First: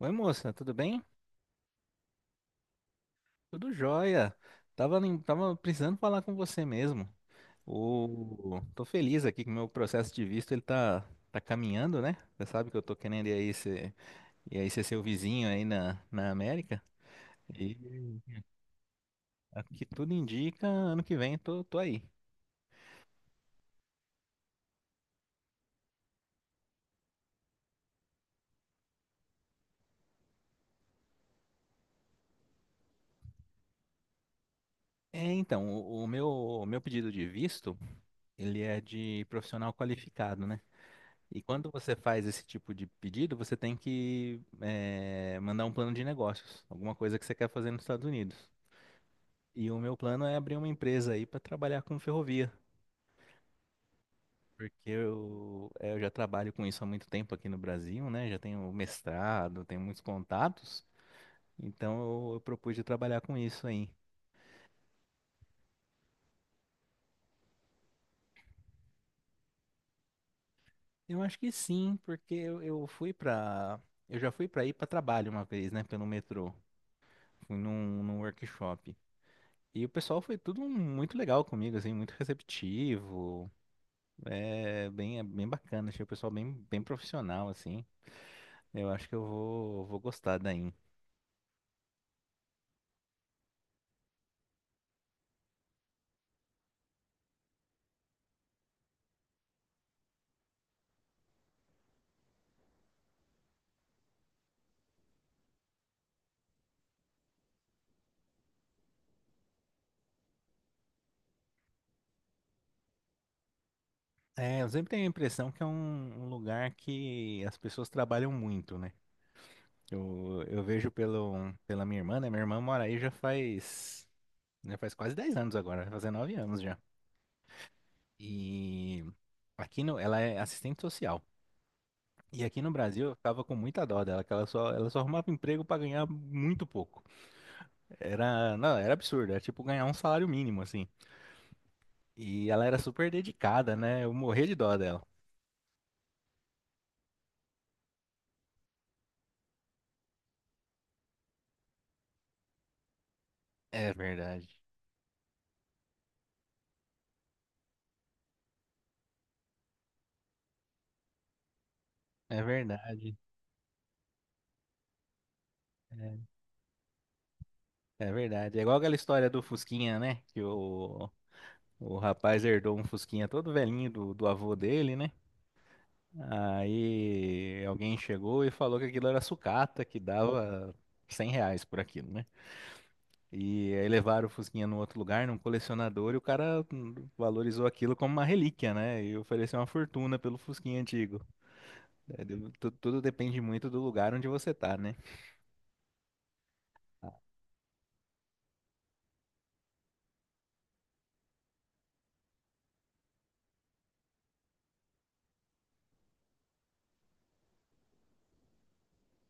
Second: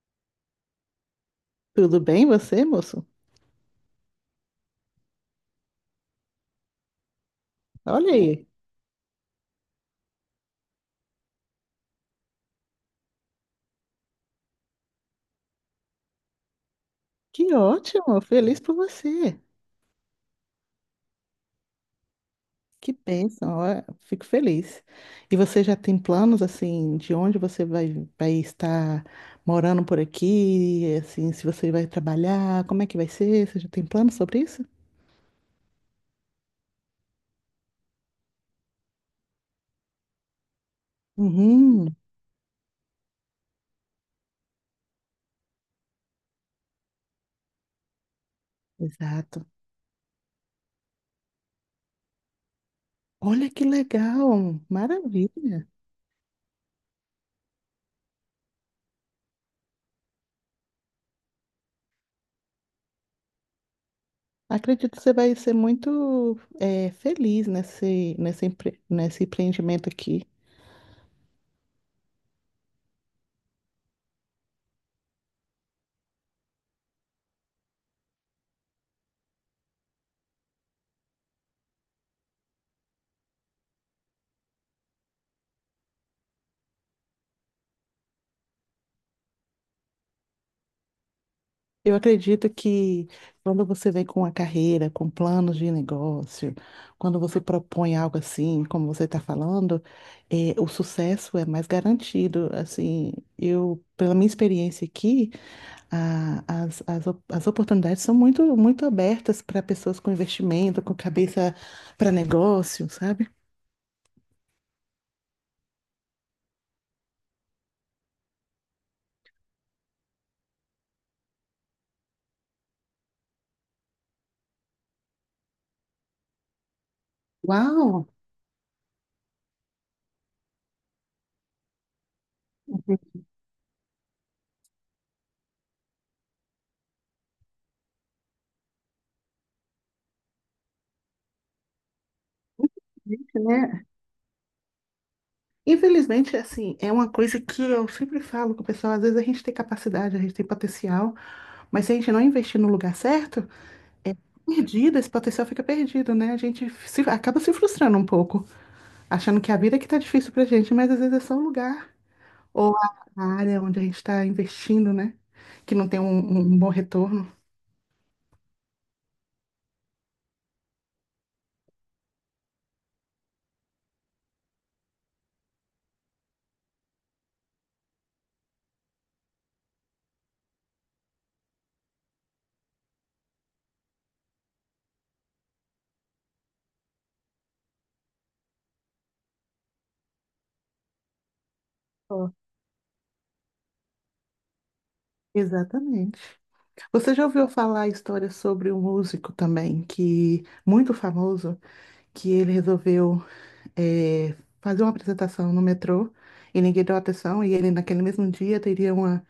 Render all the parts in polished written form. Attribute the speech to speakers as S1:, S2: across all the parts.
S1: Oi, moça, tudo bem?
S2: Tudo bem você, moço?
S1: Tudo jóia. Tava, nem- tava precisando falar com você mesmo.
S2: Olha aí,
S1: Tô feliz aqui que o meu processo de visto tá caminhando, né? Você sabe que eu tô querendo ir aí ser seu vizinho aí na América.
S2: que
S1: E
S2: ótimo, feliz por você.
S1: aqui tudo indica, ano que vem tô aí.
S2: Que bênção, ó, fico feliz. E você já tem planos assim de onde você vai estar morando por aqui, assim, se você vai trabalhar, como é que vai ser? Você já tem planos sobre isso?
S1: É, então, o meu pedido de visto, ele é de profissional qualificado, né? E quando
S2: Uhum,
S1: você faz esse tipo de pedido, você tem que mandar um plano de negócios, alguma coisa que você quer fazer nos Estados Unidos.
S2: exato.
S1: E o meu plano é abrir uma empresa aí para trabalhar com ferrovia,
S2: Olha que legal,
S1: porque
S2: maravilha.
S1: eu já trabalho com isso há muito tempo aqui no Brasil, né? Já tenho mestrado, tenho muitos contatos, então eu propus de trabalhar com isso aí.
S2: Acredito que você vai ser muito feliz nesse empreendimento aqui.
S1: Eu acho que sim, porque eu fui para, eu já fui para ir para trabalho uma vez, né? Pelo metrô, fui num workshop. E o pessoal foi tudo muito legal comigo, assim, muito receptivo. É bem bacana, achei o pessoal bem profissional, assim. Eu acho que vou gostar daí.
S2: Eu acredito que quando você vem com a carreira, com planos de negócio, quando você propõe algo assim, como você está falando, o sucesso é mais garantido. Assim, eu, pela minha experiência aqui, as oportunidades são muito abertas para pessoas com investimento, com cabeça para negócio, sabe?
S1: É, eu sempre tenho a impressão que é um lugar que as pessoas trabalham muito, né? Eu vejo pelo, pela minha irmã, né? Minha irmã mora aí já faz quase 10 anos agora, vai fazer 9 anos já.
S2: Uau!
S1: E aqui no, ela é assistente social. E aqui no Brasil eu ficava com muita dó dela, que ela só arrumava emprego para ganhar muito pouco. Era, não, era absurdo, era tipo ganhar um salário mínimo, assim. E ela era super
S2: Gente,
S1: dedicada,
S2: né?
S1: né? Eu morria de dó dela.
S2: Infelizmente, assim, é uma coisa que eu sempre falo com o pessoal, às vezes a gente tem capacidade, a gente tem potencial, mas se a gente não investir no lugar certo,
S1: É
S2: é
S1: verdade.
S2: perdido, esse potencial fica perdido, né? A gente se- Acaba se frustrando um pouco, achando que a vida é que tá difícil pra gente, mas às vezes é só o lugar
S1: É
S2: ou a
S1: verdade.
S2: a área onde a gente está investindo, né? Que não tem um,
S1: É,
S2: um um bom retorno.
S1: é verdade. É igual aquela história do Fusquinha, né? O rapaz herdou um Fusquinha todo velhinho do avô dele, né? Aí alguém chegou e falou que aquilo era sucata, que dava 100 reais por aquilo, né? E aí levaram o Fusquinha num outro lugar, num colecionador, e o cara valorizou aquilo como uma relíquia, né? E ofereceu uma fortuna pelo Fusquinha antigo.
S2: Ó,
S1: Tudo depende muito do lugar onde você tá, né?
S2: exatamente. Você já ouviu falar a história sobre um músico também, que muito famoso, que ele resolveu é, fazer uma apresentação no metrô e ninguém deu atenção, e ele naquele mesmo dia teria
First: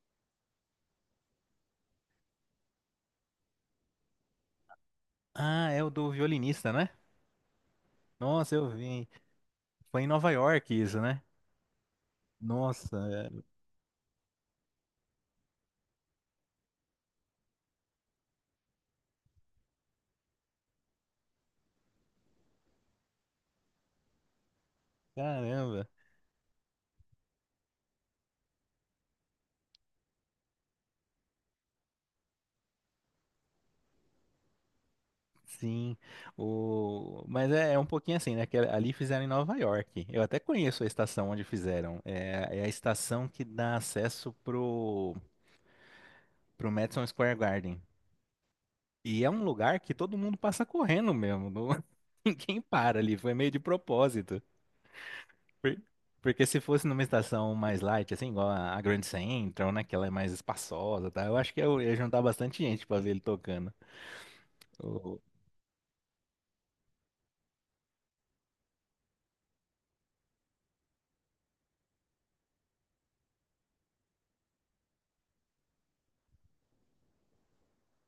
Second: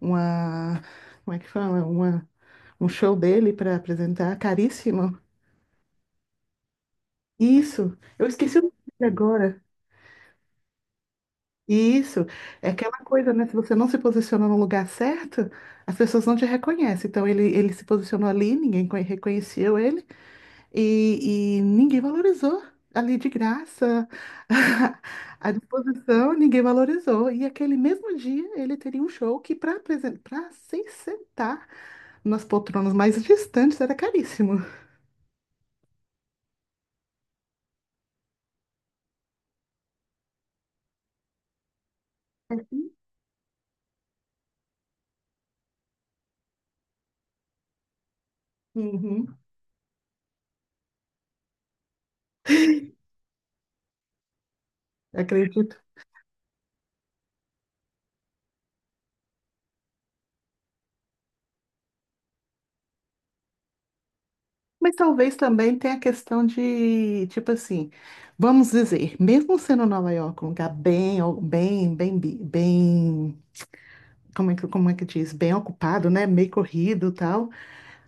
S2: uma, como é que fala? Uma, um show dele para apresentar, caríssimo.
S1: Ah, é o do violinista, né?
S2: Isso, eu
S1: Nossa,
S2: esqueci o
S1: eu
S2: nome
S1: vi.
S2: agora.
S1: Foi em Nova York isso, né?
S2: Isso, é
S1: Nossa,
S2: aquela coisa,
S1: é,
S2: né? Se você não se posiciona no lugar certo, as pessoas não te reconhecem. Então ele se posicionou ali, reconheceu ele. E ninguém valorizou ali de graça, à
S1: caramba.
S2: disposição, ninguém valorizou. E aquele mesmo dia ele teria um show que para se sentar nas poltronas mais distantes era caríssimo.
S1: Sim. Mas é um pouquinho assim, né? Que ali fizeram em Nova York. Eu até conheço a estação onde fizeram. É a estação que dá acesso pro, pro Madison Square Garden. E é
S2: Uhum.
S1: um lugar que todo mundo passa correndo mesmo. Ninguém para ali. Foi meio de propósito. Por-
S2: Acredito.
S1: Porque se fosse numa estação mais light, assim, igual a Grand Central, né? Que ela é mais espaçosa, tá? Eu acho que eu ia juntar bastante gente pra ver ele tocando.
S2: Mas
S1: O,
S2: talvez também tenha a questão de, tipo assim, vamos dizer, mesmo sendo Nova York um lugar bem, como é que diz? Bem ocupado, né? Meio corrido e tal.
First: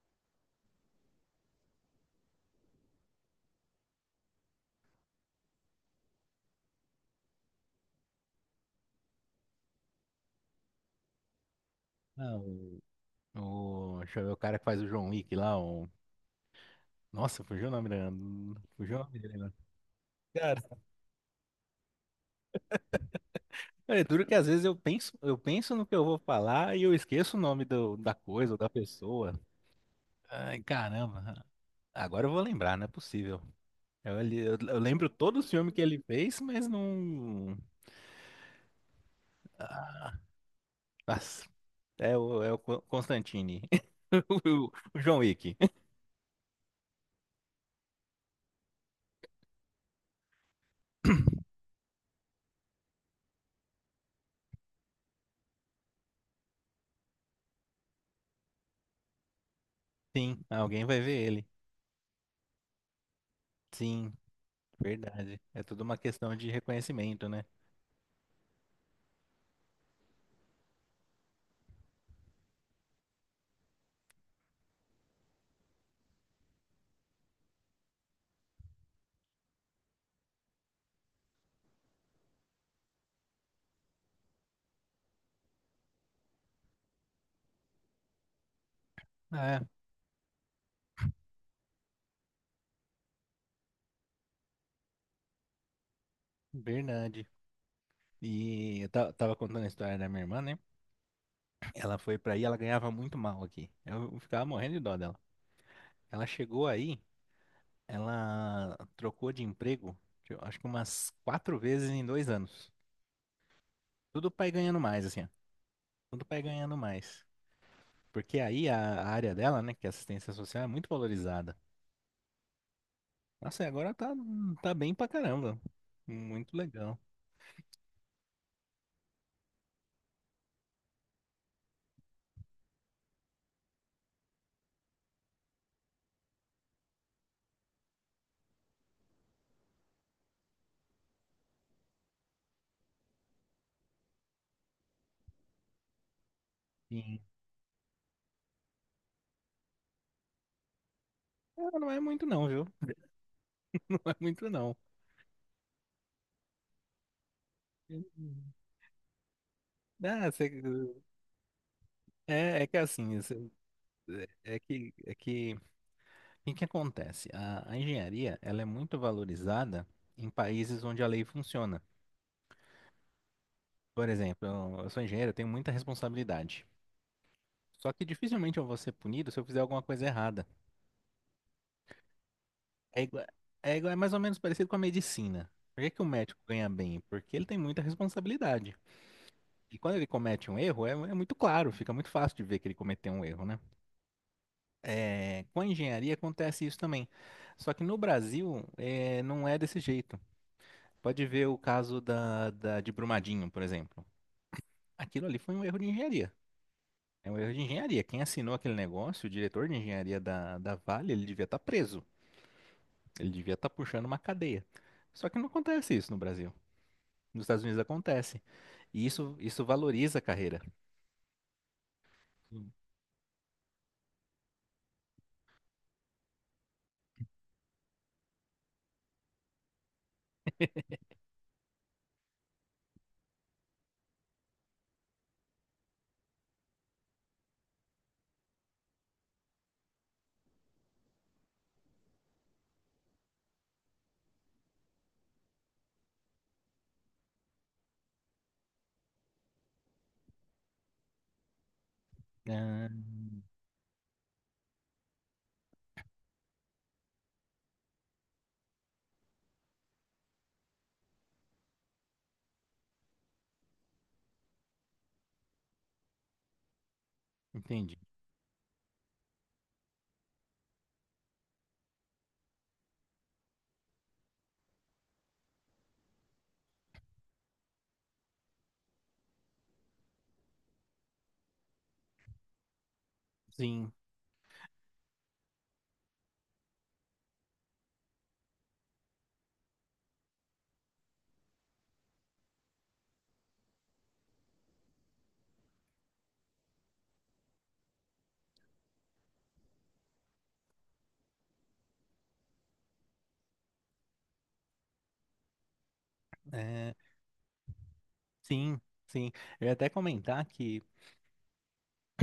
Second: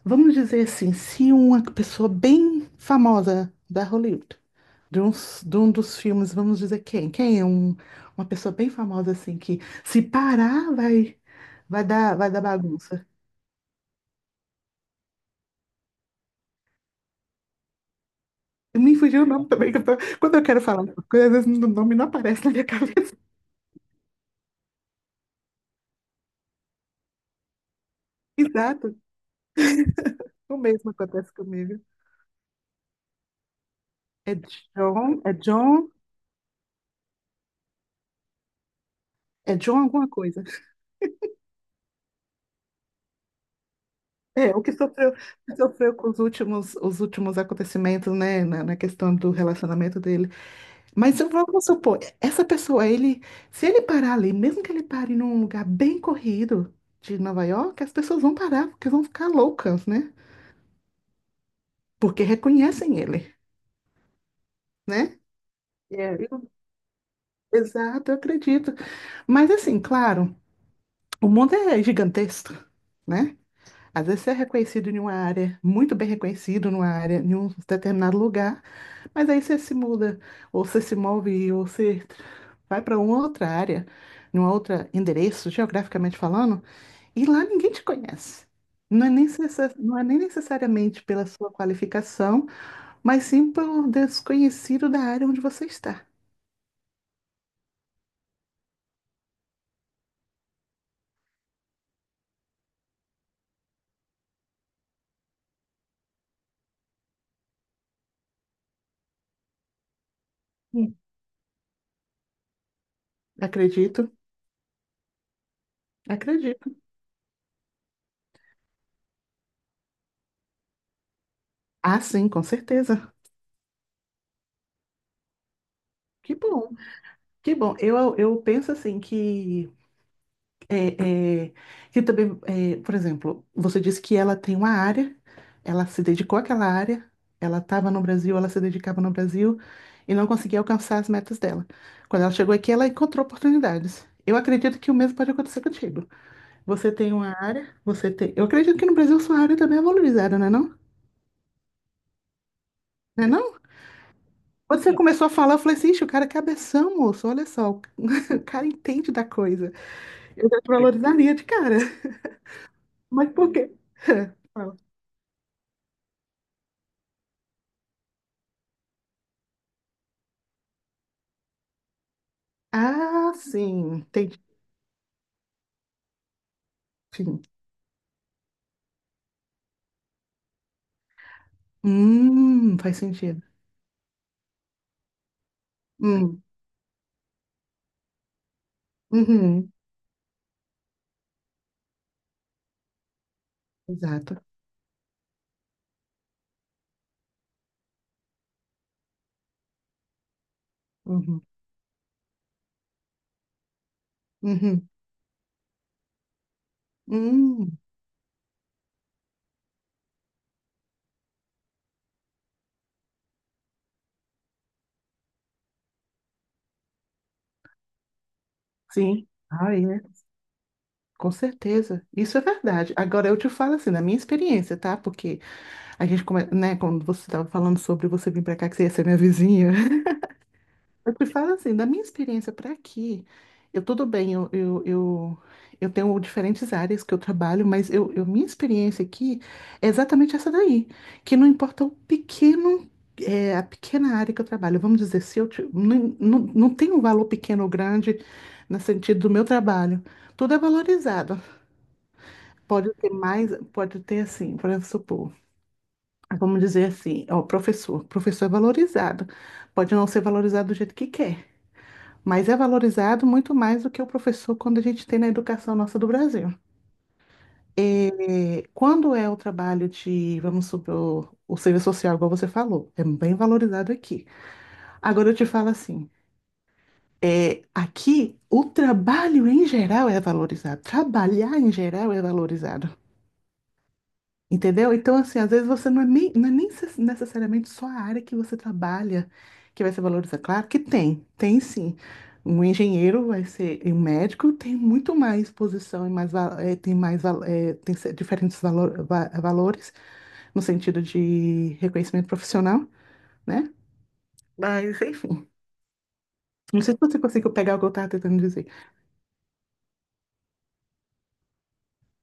S2: Vamos dizer assim, se uma pessoa bem famosa da Hollywood, de um dos filmes, vamos dizer quem? Uma pessoa bem famosa assim que se parar vai, vai
S1: ah,
S2: dar bagunça.
S1: o- deixa eu ver o cara que faz o John Wick lá, o. Nossa, fugiu o nome dele.
S2: Me
S1: Fugiu o nome
S2: fugiu o
S1: dele,
S2: nome
S1: né?
S2: também, que quando eu quero
S1: Cara,
S2: falar, alguma coisa, às vezes o nome não aparece na minha cabeça.
S1: é duro que às vezes eu penso no que eu vou falar e eu esqueço o nome da coisa ou da
S2: Exato,
S1: pessoa.
S2: o
S1: Ai,
S2: mesmo acontece
S1: caramba.
S2: comigo.
S1: Agora eu vou lembrar, não é possível.
S2: É
S1: Eu lembro
S2: John, é
S1: todo o filme que
S2: John,
S1: ele fez, mas não.
S2: É John
S1: Ah,
S2: alguma coisa.
S1: Nossa, é o Constantine.
S2: É,
S1: O John Wick.
S2: que sofreu com os últimos acontecimentos, né, na na questão do relacionamento dele. Mas eu vou vamos supor, essa pessoa, ele, se ele parar ali, mesmo que ele pare num lugar bem corrido de Nova York, as pessoas vão parar, porque vão ficar loucas, né?
S1: Sim, alguém vai ver ele.
S2: Porque reconhecem ele,
S1: Sim,
S2: né?
S1: verdade. É tudo uma
S2: É,
S1: questão de
S2: eu-
S1: reconhecimento, né?
S2: Exato, eu acredito. Mas assim, claro, o mundo é gigantesco, né? Às vezes você é reconhecido em uma área, muito bem reconhecido numa área, em um determinado lugar, mas aí você se muda, ou você se move, ou você vai para uma outra área, num outro endereço, geograficamente falando, e lá ninguém te conhece.
S1: É,
S2: Não é nem necessariamente pela sua qualificação, mas sim pelo desconhecido da área onde você está.
S1: verdade. Tava contando a história da minha irmã, né? Ela foi pra aí, ela ganhava muito mal aqui. Eu ficava morrendo de dó dela. Ela chegou aí, ela trocou de emprego, eu acho que
S2: Hum.
S1: umas quatro vezes em dois anos.
S2: Acredito,
S1: Tudo pra ir ganhando mais, assim, ó. Tudo pra ir
S2: acredito.
S1: ganhando mais. Porque aí a área dela, né, que é assistência social, é muito valorizada.
S2: Ah, sim, com certeza.
S1: Nossa, e agora tá, tá bem pra caramba.
S2: Que
S1: Muito
S2: bom,
S1: legal.
S2: que bom. Eu penso assim que É, é, que também, é, por exemplo, você disse que ela tem uma área, ela se dedicou àquela área, ela estava no Brasil, ela se dedicava no Brasil e não conseguia alcançar as metas dela. Quando ela chegou aqui, ela encontrou oportunidades. Eu acredito que o mesmo pode acontecer contigo. Você tem
S1: Sim.
S2: uma área, você tem. Eu acredito que no Brasil sua área também é valorizada, não é não?
S1: Ah, não é muito não, viu?
S2: Não é não?
S1: Não é muito não.
S2: Quando você começou a falar, eu falei assim, "Ixi, o cara é cabeção, moço, olha só, o cara entende da coisa.
S1: Ah,
S2: Eu
S1: cê-
S2: já te valorizaria de cara.
S1: é, é que assim,
S2: Mas por
S1: cê-
S2: quê?
S1: é é que, O que que acontece? A engenharia, ela é muito valorizada em países onde a lei funciona.
S2: Ah, sim,
S1: Por
S2: entendi.
S1: exemplo, eu sou engenheiro, eu tenho muita responsabilidade.
S2: Sim.
S1: Só que dificilmente eu vou ser punido se eu fizer alguma coisa errada.
S2: Faz
S1: É igual,
S2: sentido.
S1: é mais ou menos parecido com a medicina. Por que que o médico
S2: Hum,
S1: ganha bem? Porque ele tem muita responsabilidade.
S2: uhum,
S1: E quando ele comete um erro, é muito claro, fica muito fácil de ver que ele cometeu um erro, né?
S2: exato.
S1: É, com a engenharia acontece isso também. Só que no Brasil, não é desse jeito. Pode
S2: Uhum,
S1: ver o caso de Brumadinho, por exemplo.
S2: uhum,
S1: Aquilo ali foi um erro de engenharia. É um erro de
S2: hum,
S1: engenharia. Quem assinou aquele negócio, o diretor de engenharia da Vale, ele devia estar preso. Ele devia estar puxando uma cadeia. Só que não acontece isso no Brasil. Nos Estados Unidos acontece. E
S2: sim.
S1: isso
S2: Ah, é,
S1: valoriza a carreira.
S2: com certeza. Isso é
S1: Sim.
S2: verdade. Agora, eu te falo assim, na minha experiência, tá? Porque né, quando você estava falando sobre você vir para cá, que você ia ser minha vizinha, eu te falo assim, da minha experiência para aqui, eu tudo bem, eu tenho diferentes áreas que eu trabalho, mas minha experiência aqui é exatamente essa daí, que não importa o pequeno, é, a pequena área que eu trabalho, vamos dizer, se eu ti- não, não, não tem um valor pequeno ou grande no sentido do meu trabalho, tudo é valorizado.
S1: Ah,
S2: Pode ter mais, pode ter assim, por exemplo, supor, vamos dizer assim, ó, professor é valorizado, pode não ser valorizado do jeito que quer. Mas é valorizado muito mais do que o professor quando a gente tem na educação nossa do Brasil.
S1: entendi.
S2: É, quando é o trabalho de, vamos supor, o serviço social, igual você falou, é bem valorizado aqui. Agora eu te falo assim, é, aqui o trabalho em geral é valorizado, trabalhar em geral é valorizado.
S1: Sim,
S2: Entendeu? Então, assim, às vezes você não é nem, não é nem se- necessariamente só a área que você trabalha que vai ser valorizada. Claro que tem, tem sim. Um engenheiro vai ser, e um médico tem muito mais posição e mais, tem mais, tem diferentes valores no sentido de reconhecimento profissional, né? Mas, enfim, não
S1: é,
S2: sei se você conseguiu pegar o que eu estava tentando dizer.
S1: sim, sim. Eu ia até comentar que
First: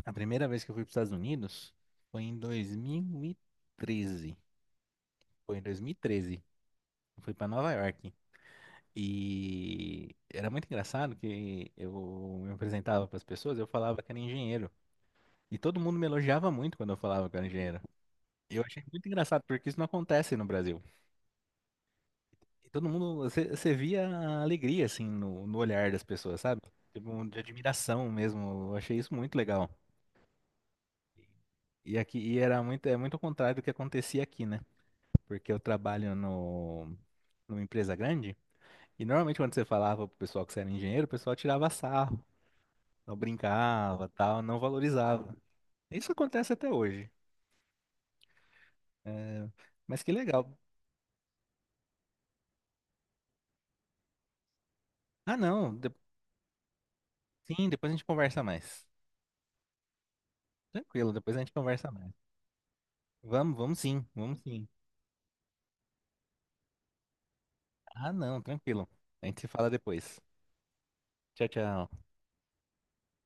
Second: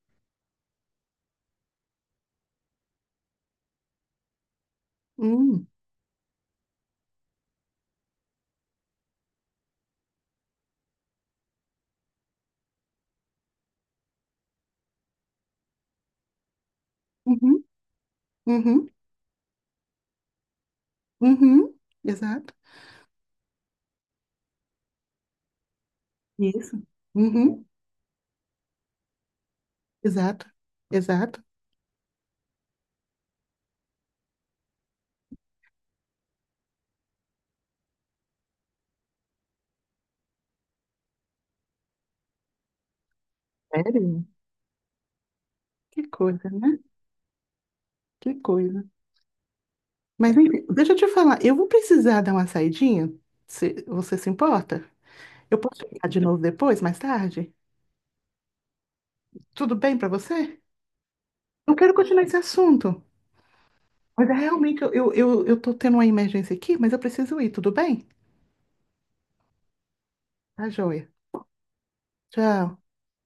S1: a primeira vez que eu fui para os Estados Unidos foi em 2013. Foi em
S2: Hum,
S1: 2013. Eu fui para Nova York. E era muito engraçado que eu me apresentava para as pessoas, eu falava que era engenheiro. E todo mundo me elogiava muito quando eu falava que era
S2: uhum,
S1: engenheiro. E eu achei
S2: uhum,
S1: muito engraçado, porque isso não acontece no Brasil.
S2: uhum, exato.
S1: E todo mundo, você via a alegria, assim, no olhar das pessoas, sabe?
S2: Isso.
S1: Tipo, um de
S2: Uhum,
S1: admiração mesmo. Eu achei isso muito legal.
S2: exato, exato.
S1: E aqui, e era muito, é muito ao contrário do que acontecia aqui, né? Porque eu trabalho no, numa empresa grande, e normalmente quando você falava pro pessoal que você era engenheiro, o pessoal tirava sarro, não brincava,
S2: Sério?
S1: tal, não valorizava.
S2: Que
S1: Isso
S2: coisa,
S1: acontece até
S2: né?
S1: hoje.
S2: Que coisa.
S1: Né? Mas que
S2: Mas
S1: legal.
S2: enfim, deixa eu te falar, eu vou precisar dar uma saidinha, se você se importa?
S1: Ah,
S2: Eu
S1: não.
S2: posso ligar de novo depois, mais tarde?
S1: Sim, depois a gente conversa mais.
S2: Tudo bem pra você?
S1: Tranquilo, depois a gente
S2: Eu
S1: conversa
S2: quero
S1: mais.
S2: continuar esse assunto, mas é
S1: Vamos sim.
S2: realmente eu tô tendo uma emergência aqui, mas eu preciso ir, tudo bem?
S1: Ah, não, tranquilo. A gente se fala depois.
S2: Tá joia.
S1: Tchau, tchau.
S2: Tchau.